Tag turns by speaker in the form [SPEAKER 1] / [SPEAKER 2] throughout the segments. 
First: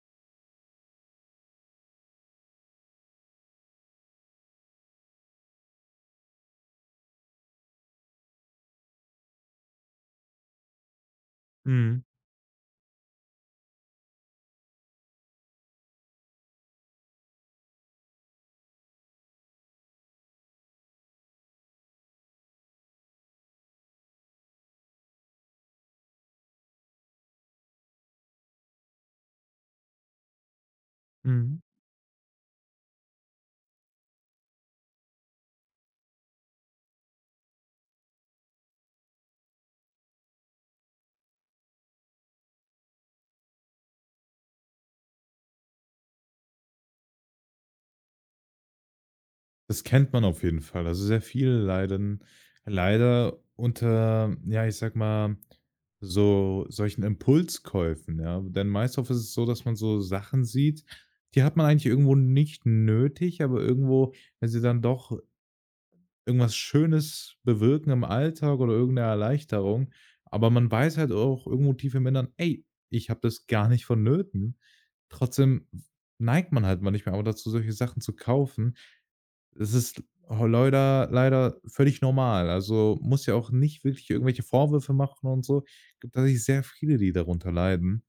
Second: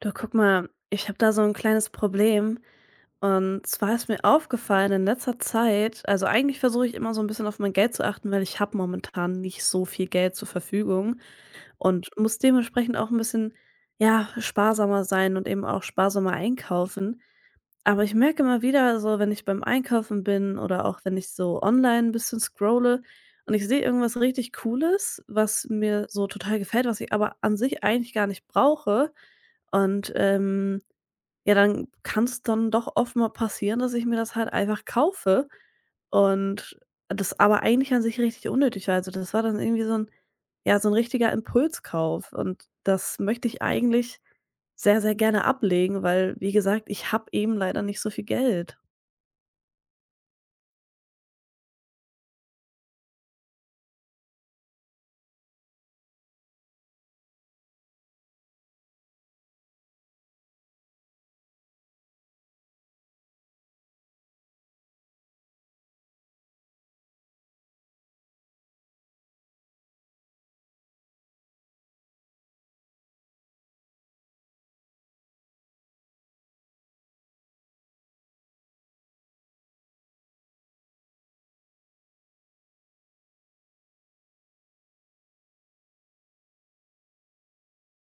[SPEAKER 1] Du, guck mal, ich habe da so ein kleines Problem. Und zwar ist mir aufgefallen in letzter Zeit, also, eigentlich versuche ich immer so ein bisschen auf mein Geld zu achten, weil ich habe momentan nicht so viel Geld zur Verfügung
[SPEAKER 2] Mhm,
[SPEAKER 1] und muss dementsprechend auch ein bisschen, ja, sparsamer sein und eben auch sparsamer einkaufen. Aber ich merke immer wieder so, wenn ich beim Einkaufen bin oder auch wenn ich so online ein bisschen scrolle und ich sehe irgendwas richtig Cooles, was mir so total gefällt, was ich aber an sich eigentlich gar nicht brauche und, ja,
[SPEAKER 2] mhm.
[SPEAKER 1] dann kann es dann doch oft mal passieren, dass ich mir das halt einfach kaufe und das aber eigentlich an sich richtig unnötig war. Also, das war dann irgendwie so ein, ja, so ein richtiger Impulskauf und das möchte ich eigentlich sehr, sehr gerne ablegen, weil, wie gesagt, ich habe eben leider nicht so viel Geld.
[SPEAKER 2] Das kennt man auf jeden Fall. Also, sehr viele leiden leider unter, ja, ich sag mal, so solchen Impulskäufen, ja? Denn meist oft ist es so, dass man so Sachen sieht, die hat man eigentlich irgendwo nicht nötig, aber irgendwo, wenn sie dann doch irgendwas Schönes bewirken im Alltag oder irgendeine Erleichterung, aber man weiß halt auch irgendwo tief im Inneren: „Ey, ich habe das gar nicht vonnöten." Trotzdem neigt man halt manchmal aber dazu, solche Sachen zu kaufen. Es ist ho leider leider völlig normal. Also, muss ja auch nicht wirklich irgendwelche Vorwürfe machen und so. Gibt tatsächlich sehr viele, die darunter leiden.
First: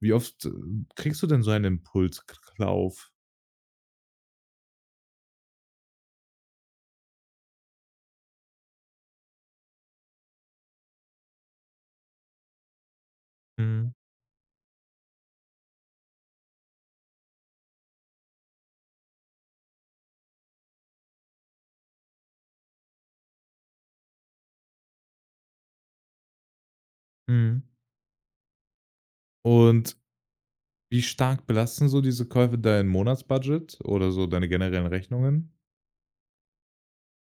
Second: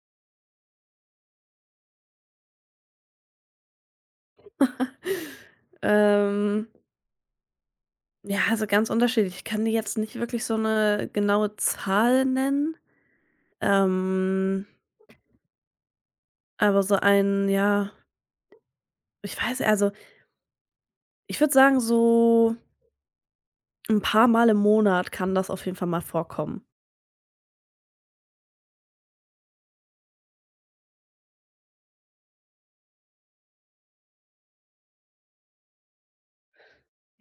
[SPEAKER 2] Wie oft, kriegst du denn so einen Impulskauf?
[SPEAKER 1] Ähm, ja, also, ganz unterschiedlich. Ich kann dir jetzt nicht wirklich so eine genaue Zahl nennen,
[SPEAKER 2] Mhm,
[SPEAKER 1] ähm, aber so ein, ja, ich weiß, also, ich würde sagen, so ein paar Mal im Monat kann das auf jeden Fall mal vorkommen.
[SPEAKER 2] mhm. Und wie stark belasten so diese Käufe dein Monatsbudget oder so deine generellen Rechnungen?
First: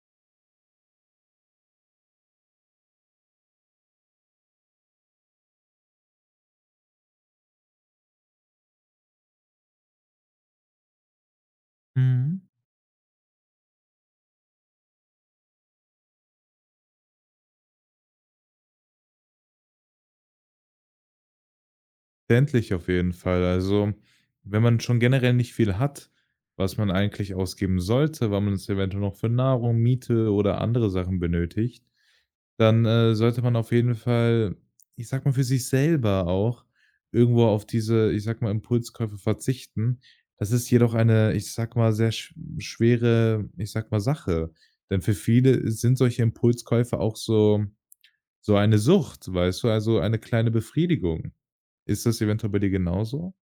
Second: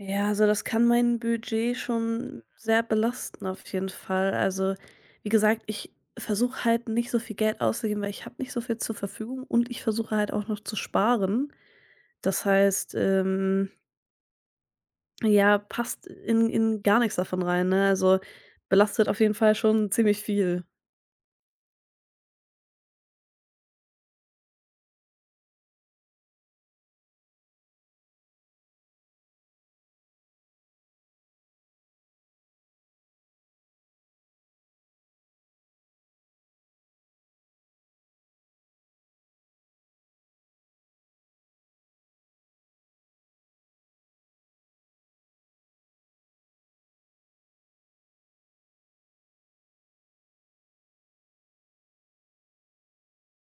[SPEAKER 1] Ja, also das kann mein Budget schon sehr belasten auf jeden Fall. Also, wie gesagt, ich versuche halt nicht so viel Geld auszugeben, weil ich habe nicht so viel zur Verfügung und ich versuche halt auch noch zu sparen.
[SPEAKER 2] Mhm.
[SPEAKER 1] Das heißt, ja, passt in gar nichts davon rein, ne? Also, belastet auf jeden Fall schon ziemlich viel.
[SPEAKER 2] Verständlich auf jeden Fall. Also, wenn man schon generell nicht viel hat, was man eigentlich ausgeben sollte, weil man es eventuell noch für Nahrung, Miete oder andere Sachen benötigt, dann, sollte man auf jeden Fall, ich sag mal, für sich selber auch irgendwo auf diese, ich sag mal, Impulskäufe verzichten. Das ist jedoch eine, ich sag mal, sehr schwere, ich sag mal, Sache. Denn für viele sind solche Impulskäufe auch so eine Sucht, weißt du, also eine kleine Befriedigung. Ist das eventuell bei dir genauso?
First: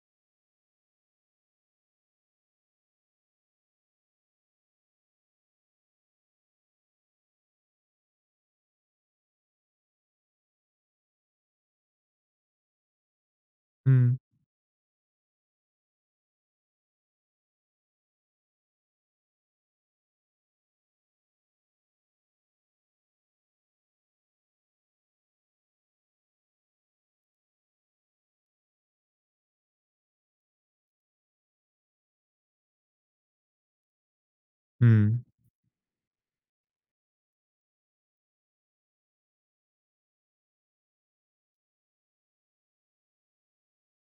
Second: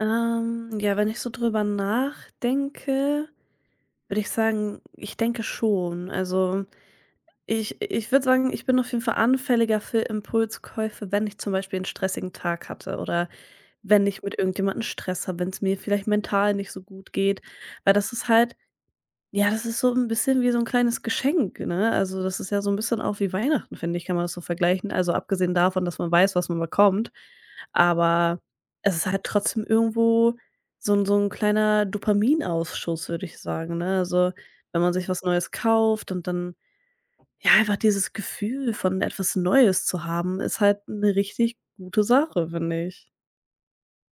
[SPEAKER 1] Ja, wenn ich so drüber nachdenke, würde ich sagen, ich denke schon. Also, ich würde sagen, ich bin auf jeden Fall anfälliger für Impulskäufe, wenn ich zum Beispiel einen stressigen Tag hatte oder wenn
[SPEAKER 2] Mhm,
[SPEAKER 1] ich mit irgendjemandem Stress habe, wenn es mir vielleicht mental nicht so gut geht. Weil das ist halt, ja, das ist so ein bisschen wie so ein kleines Geschenk, ne? Also, das ist ja so ein bisschen auch wie Weihnachten, finde ich, kann man das so vergleichen. Also, abgesehen davon, dass man weiß, was man bekommt, aber es ist halt trotzdem irgendwo so ein, so 'n kleiner Dopaminausschuss, würde ich sagen, ne? Also, wenn man sich was
[SPEAKER 2] mhm.
[SPEAKER 1] Neues kauft und dann, ja, einfach dieses Gefühl von etwas Neues zu haben, ist halt eine richtig gute Sache, finde ich.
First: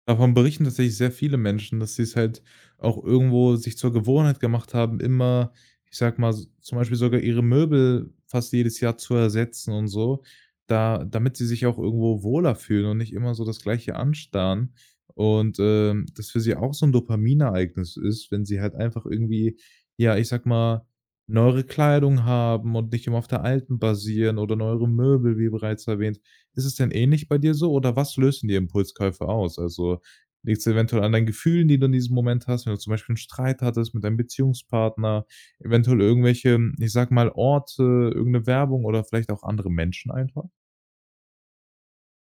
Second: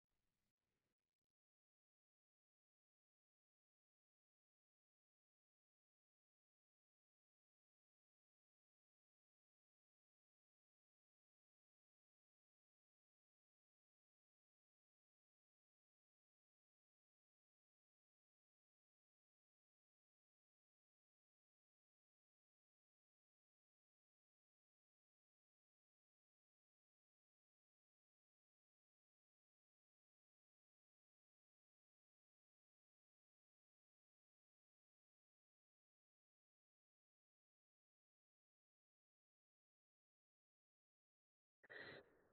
[SPEAKER 2] Davon berichten tatsächlich sehr viele Menschen, dass sie es halt auch irgendwo sich zur Gewohnheit gemacht haben, immer, ich sag mal, s zum Beispiel sogar ihre Möbel fast jedes Jahr zu ersetzen und so, da damit sie sich auch irgendwo wohler fühlen und nicht immer so das Gleiche anstarren. Und, das für sie auch so ein Dopaminereignis ist, wenn sie halt einfach irgendwie, ja, ich sag mal, neuere Kleidung haben und nicht immer auf der alten basieren oder neuere Möbel, wie bereits erwähnt. Ist es denn ähnlich bei dir so oder was lösen die Impulskäufe aus? Also, liegt es eventuell an deinen Gefühlen, die du in diesem Moment hast, wenn du zum Beispiel einen Streit hattest mit deinem Beziehungspartner, eventuell irgendwelche, ich sag mal, Orte, irgendeine Werbung oder vielleicht auch andere Menschen einfach?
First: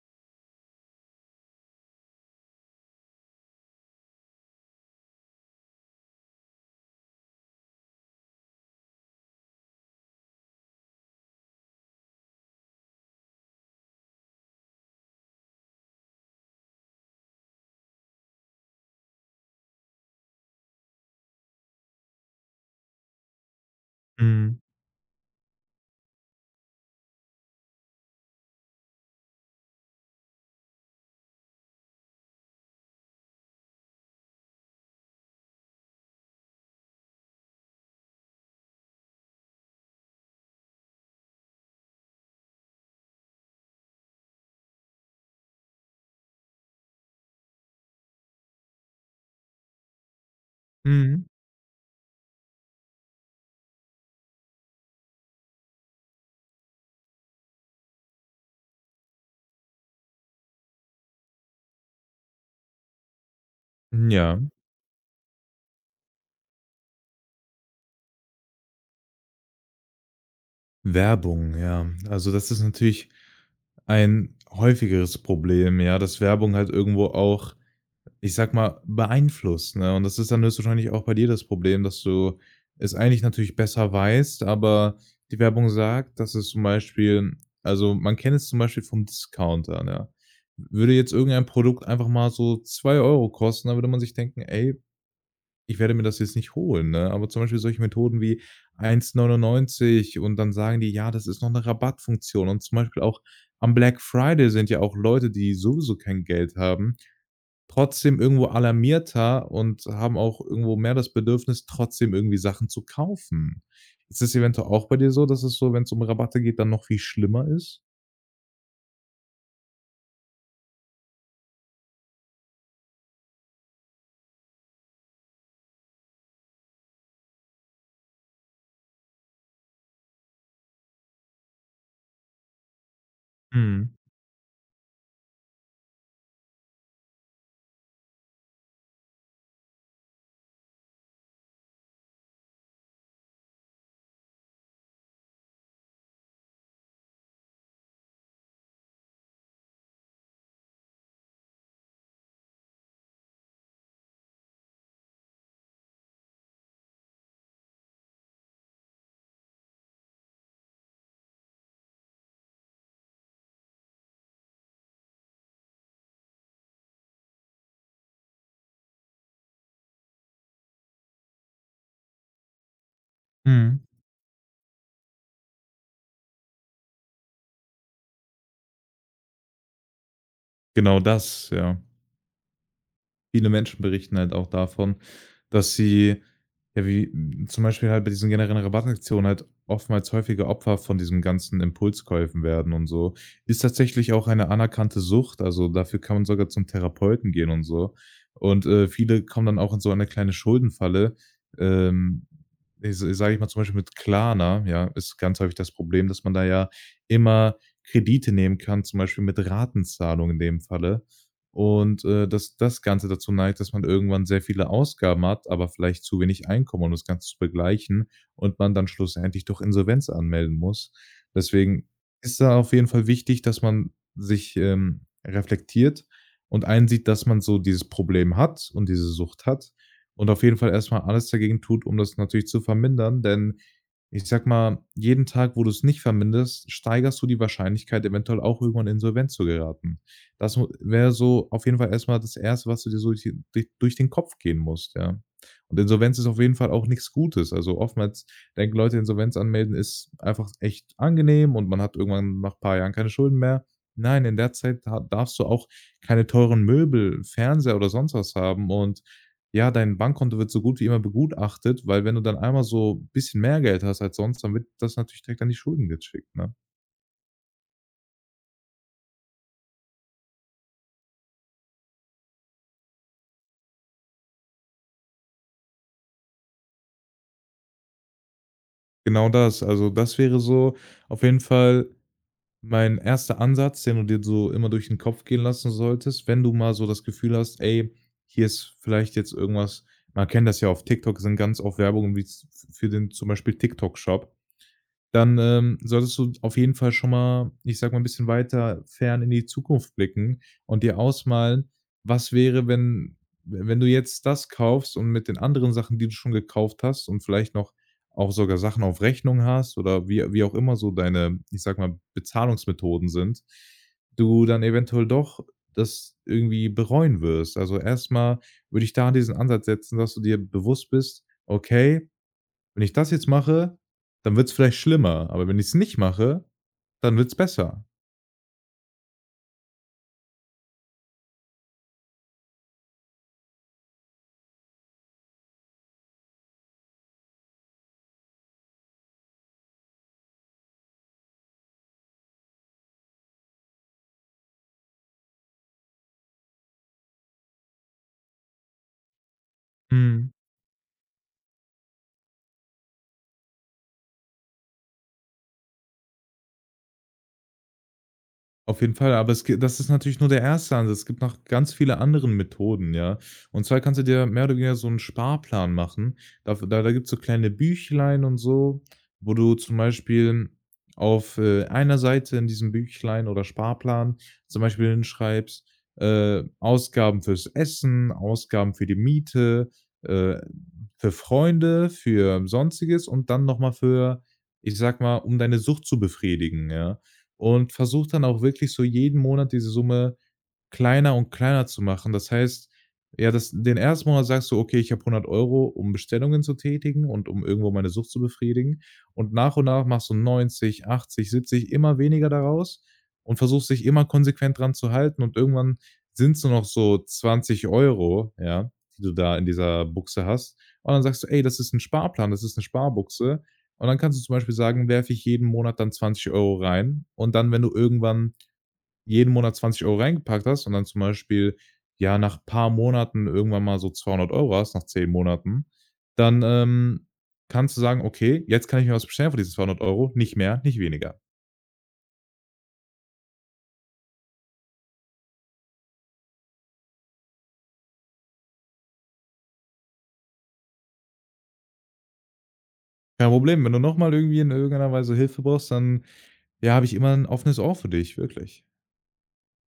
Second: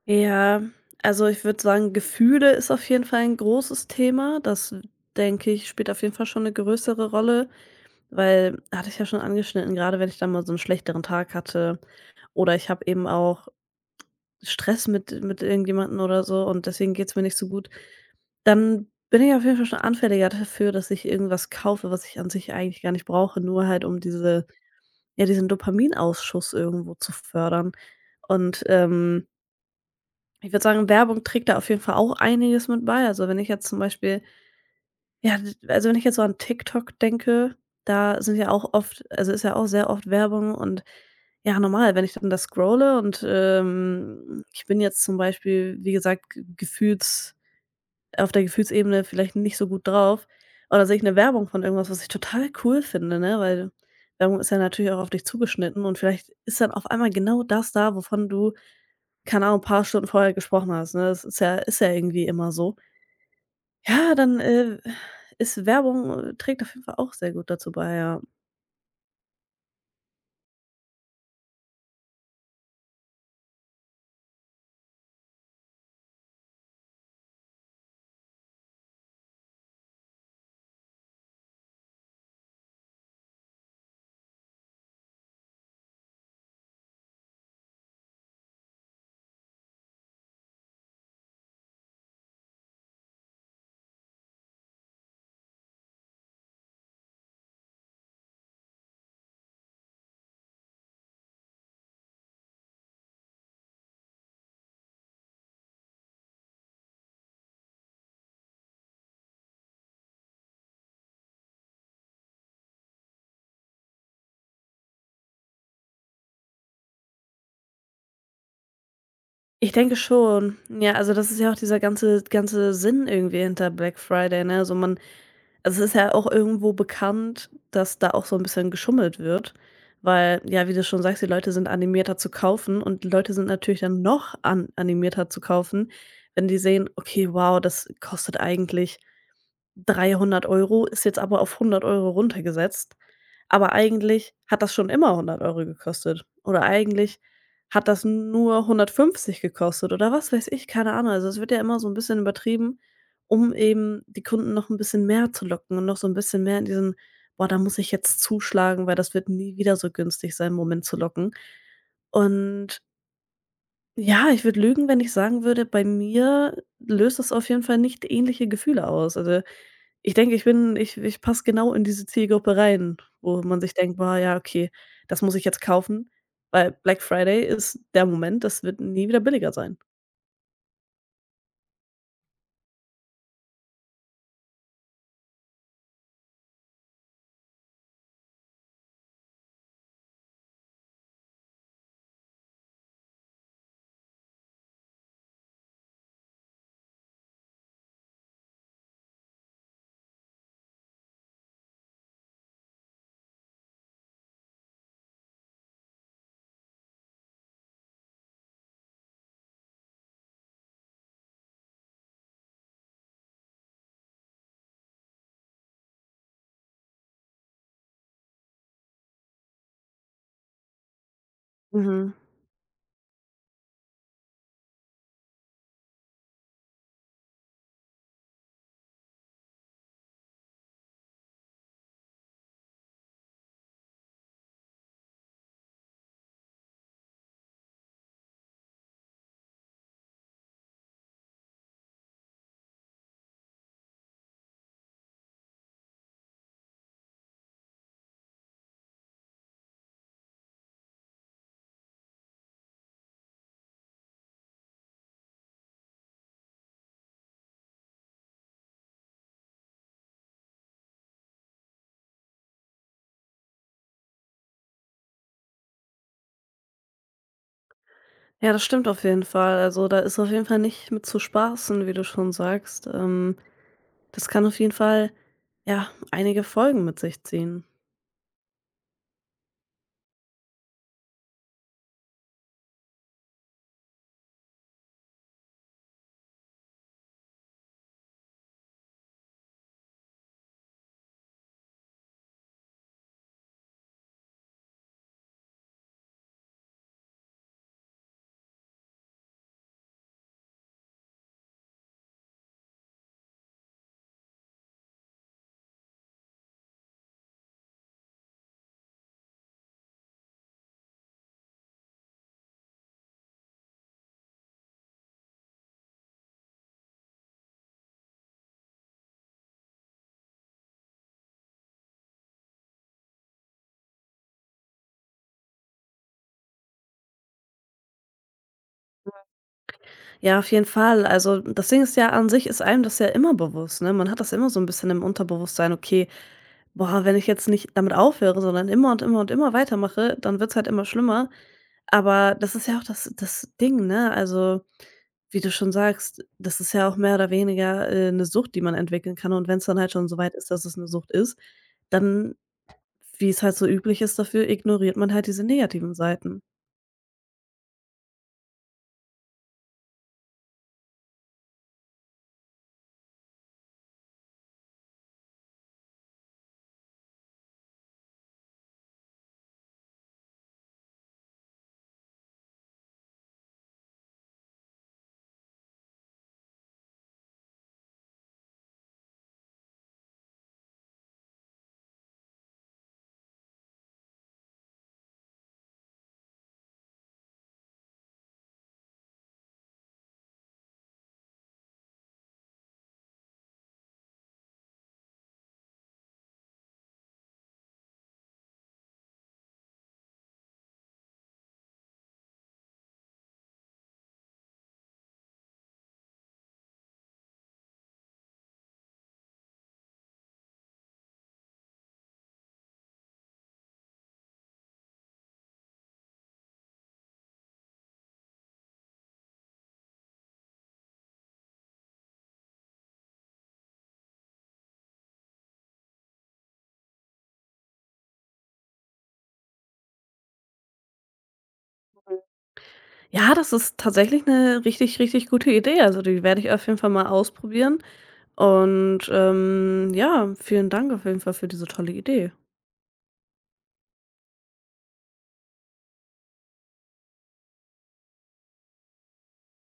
[SPEAKER 1] Ja, also, ich würde sagen, Gefühle ist auf jeden Fall ein großes Thema. Das, denke ich, spielt auf jeden Fall schon eine größere Rolle, weil, hatte ich ja schon angeschnitten, gerade wenn ich dann mal so einen schlechteren Tag hatte oder ich habe eben auch Stress mit irgendjemandem oder so und deswegen geht's mir nicht so gut, dann bin ich auf jeden Fall schon anfälliger dafür, dass ich irgendwas kaufe, was ich an sich eigentlich gar nicht brauche, nur halt um diese,
[SPEAKER 2] Mhm.
[SPEAKER 1] ja, diesen Dopaminausschuss irgendwo zu fördern. Und, ich würde sagen, Werbung trägt da auf jeden Fall auch einiges mit bei. Also, wenn ich jetzt zum Beispiel, ja, also, wenn ich jetzt so an TikTok denke, da sind ja auch oft, also, ist ja auch sehr oft Werbung und, ja, normal, wenn ich dann da scrolle und, ich bin jetzt zum Beispiel, wie gesagt, gefühlt auf der Gefühlsebene vielleicht nicht so gut drauf, oder sehe ich eine
[SPEAKER 2] Mhm.
[SPEAKER 1] Werbung von irgendwas, was ich total cool finde, ne, weil Werbung ist ja natürlich auch auf dich zugeschnitten und vielleicht ist dann auf einmal genau das da, wovon du, keine Ahnung, ein paar Stunden vorher gesprochen hast, ne? Das ist ja irgendwie immer so. Ja,
[SPEAKER 2] Ja,
[SPEAKER 1] dann, ist Werbung, trägt auf jeden Fall auch sehr gut dazu bei, ja.
[SPEAKER 2] Werbung, ja. Also, das ist natürlich ein häufigeres Problem, ja, dass Werbung halt irgendwo auch ich sag mal, beeinflusst, ne? Und das ist dann höchstwahrscheinlich auch bei dir das Problem, dass du es eigentlich natürlich besser weißt, aber die Werbung sagt, dass es zum Beispiel also man kennt es zum Beispiel vom Discounter, ne? Würde jetzt irgendein Produkt einfach mal so 2 € kosten, dann würde man sich denken: „Ey, ich werde mir das jetzt nicht holen", ne? Aber zum Beispiel solche Methoden wie 1,99 € und dann sagen die: „Ja, das ist noch eine Rabattfunktion." Und zum Beispiel auch am Black Friday sind ja auch Leute, die sowieso kein Geld haben trotzdem irgendwo alarmierter und haben auch irgendwo mehr das Bedürfnis, trotzdem irgendwie Sachen zu kaufen. Ist es eventuell auch bei dir so, dass es so, wenn es um Rabatte geht, dann noch viel schlimmer ist?
[SPEAKER 1] Ich denke schon. Ja, also das ist ja auch dieser ganze Sinn irgendwie hinter Black Friday, ne? Also, man... Also, es ist ja auch irgendwo bekannt, dass da auch so ein bisschen geschummelt wird, weil, ja, wie du schon sagst, die Leute sind animierter zu kaufen und die Leute sind natürlich
[SPEAKER 2] Mhm,
[SPEAKER 1] dann noch an animierter zu kaufen, wenn die sehen: „Okay, wow, das kostet eigentlich 300 Euro, ist jetzt aber auf 100 Euro runtergesetzt.“ Aber eigentlich hat das schon immer 100 Euro gekostet oder eigentlich hat das nur 150 gekostet oder was weiß ich, keine Ahnung. Also, es wird ja immer so ein bisschen übertrieben, um eben die Kunden noch ein bisschen mehr zu locken und noch so ein bisschen mehr in diesen: „Boah, da muss ich jetzt zuschlagen, weil das wird nie wieder so günstig sein“, Moment zu locken. Und, ja, ich würde lügen, wenn ich sagen würde, bei mir löst das auf jeden Fall nicht ähnliche Gefühle aus. Also, ich denke, ich bin ich ich passe genau in diese Zielgruppe rein, wo man sich
[SPEAKER 2] mhm.
[SPEAKER 1] denkt: „Boah, ja, okay, das muss ich jetzt kaufen, weil Black Friday ist der Moment, das wird nie wieder billiger sein.“
[SPEAKER 2] Genau das, ja. Viele Menschen berichten halt auch davon, dass sie, ja, zum Beispiel halt bei diesen generellen Rabattaktionen halt oftmals häufige Opfer von diesen ganzen Impulskäufen werden und so. Ist tatsächlich auch eine anerkannte Sucht, also dafür kann man sogar zum Therapeuten gehen und so. Und, viele kommen dann auch in so eine kleine Schuldenfalle. Ähm, sage ich mal zum Beispiel mit Klarna, ja, ist ganz häufig das Problem, dass man da ja immer Kredite nehmen kann, zum Beispiel mit Ratenzahlung in dem Falle. Und, dass das Ganze dazu neigt, dass man irgendwann sehr viele Ausgaben hat, aber vielleicht zu wenig Einkommen, um das Ganze zu begleichen und man dann schlussendlich doch Insolvenz anmelden muss. Deswegen
[SPEAKER 1] Mhm.
[SPEAKER 2] ist da auf jeden Fall wichtig, dass man sich, reflektiert und einsieht, dass man so dieses Problem hat und diese Sucht hat und auf jeden Fall erstmal alles dagegen tut, um das natürlich zu vermindern, denn ich sag mal, jeden Tag, wo du es nicht vermindest, steigerst du die Wahrscheinlichkeit, eventuell auch irgendwann insolvent zu geraten. Das wäre so auf jeden Fall erst mal das Erste, was du dir so durch durch den Kopf gehen musst, ja. Und Insolvenz ist auf jeden Fall auch nichts Gutes. Also, oftmals denken Leute, Insolvenz anmelden ist einfach echt angenehm und man hat irgendwann nach ein paar Jahren keine Schulden mehr. Nein, in der Zeit da darfst du auch keine teuren Möbel, Fernseher oder sonst was haben und ja, dein Bankkonto wird so gut wie immer begutachtet, weil wenn du dann einmal so ein bisschen mehr Geld hast als sonst, dann wird das natürlich direkt an die Schulden geschickt, ne?
[SPEAKER 1] Ja, das stimmt auf jeden Fall. Also, da ist auf jeden Fall nicht mit zu spaßen, wie du schon sagst. Das kann auf jeden Fall, ja, einige Folgen mit sich ziehen.
[SPEAKER 2] Genau das. Also, das wäre so auf jeden Fall mein erster Ansatz, den du dir so immer durch den Kopf gehen lassen solltest, wenn du mal so das Gefühl hast: „Ey, hier ist vielleicht jetzt irgendwas" man kennt das ja auf TikTok, sind ganz oft Werbungen wie's f für den zum Beispiel TikTok Shop, dann, solltest du auf jeden Fall schon mal, ich sage mal, ein bisschen weiter fern in die Zukunft blicken und dir ausmalen, was wäre, wenn du jetzt das kaufst und mit den anderen Sachen, die du schon gekauft hast und vielleicht noch auch sogar Sachen auf Rechnung hast oder wie auch immer so deine, ich sage mal, Bezahlungsmethoden sind, du dann eventuell doch das irgendwie bereuen wirst. Also, erstmal würde ich da diesen Ansatz setzen, dass du dir bewusst bist: „Okay, wenn ich das jetzt mache, dann wird es vielleicht schlimmer, aber wenn ich es nicht mache, dann wird es besser.
[SPEAKER 1] Ja, auf jeden Fall. Also, das Ding ist, ja, an sich ist einem das ja immer bewusst, ne? Man hat das immer so ein bisschen im Unterbewusstsein: „Okay, boah, wenn ich jetzt nicht damit aufhöre, sondern immer und immer und immer weitermache, dann wird's halt immer schlimmer.“ Aber das ist ja auch das Ding, ne? Also, wie du schon sagst, das ist ja auch mehr oder weniger, 'ne Sucht, die man entwickeln kann. Und wenn's dann halt schon so weit ist, dass es eine Sucht ist, dann, wie es halt so üblich ist dafür, ignoriert man halt diese negativen Seiten.
[SPEAKER 2] Auf jeden Fall, aber es ge das ist natürlich nur der erste Ansatz. Es gibt noch ganz viele anderen Methoden, ja. Und zwar kannst du dir mehr oder weniger so einen Sparplan machen. Daf da da gibt's so kleine Büchlein und so, wo du zum Beispiel auf, einer Seite in diesem Büchlein oder Sparplan zum Beispiel hinschreibst, Ausgaben fürs Essen, Ausgaben für die Miete, äh, für Freunde, für Sonstiges und dann noch mal für, ich sag mal, um deine Sucht zu befriedigen, ja und versuche dann auch wirklich so jeden Monat diese Summe kleiner und kleiner zu machen. Das heißt, ja, das den ersten Monat sagst du: „Okay, ich habe hundert Euro, um Bestellungen zu tätigen und um irgendwo meine Sucht zu befriedigen." Und nach machst du 90, 80, 70 immer weniger daraus und versuchst dich immer konsequent dran zu halten und irgendwann sind es nur noch so 20 Euro, ja, die du da in dieser Buchse hast. Und dann sagst du: „Ey, das ist ein Sparplan, das ist eine Sparbuchse." Und dann kannst du zum Beispiel sagen: „Werfe ich jeden Monat dann 20 € rein" und dann, wenn du irgendwann jeden Monat 20 € reingepackt hast und dann zum Beispiel, ja, nach ein paar Monaten irgendwann mal so 200 € hast, nach 10 Monaten, dann, kannst du sagen: „Okay, jetzt kann ich mir was bestellen für diese 200 € nicht mehr, nicht weniger."
[SPEAKER 1] Ja, das ist tatsächlich eine richtig, richtig gute Idee. Also, die werde ich auf jeden Fall mal ausprobieren und, ja, vielen Dank auf jeden Fall für diese tolle Idee.
[SPEAKER 2] Kein Problem, wenn du noch mal irgendwie in irgendeiner Weise Hilfe brauchst, dann, ja, habe ich immer 'n offenes Ohr für dich, wirklich.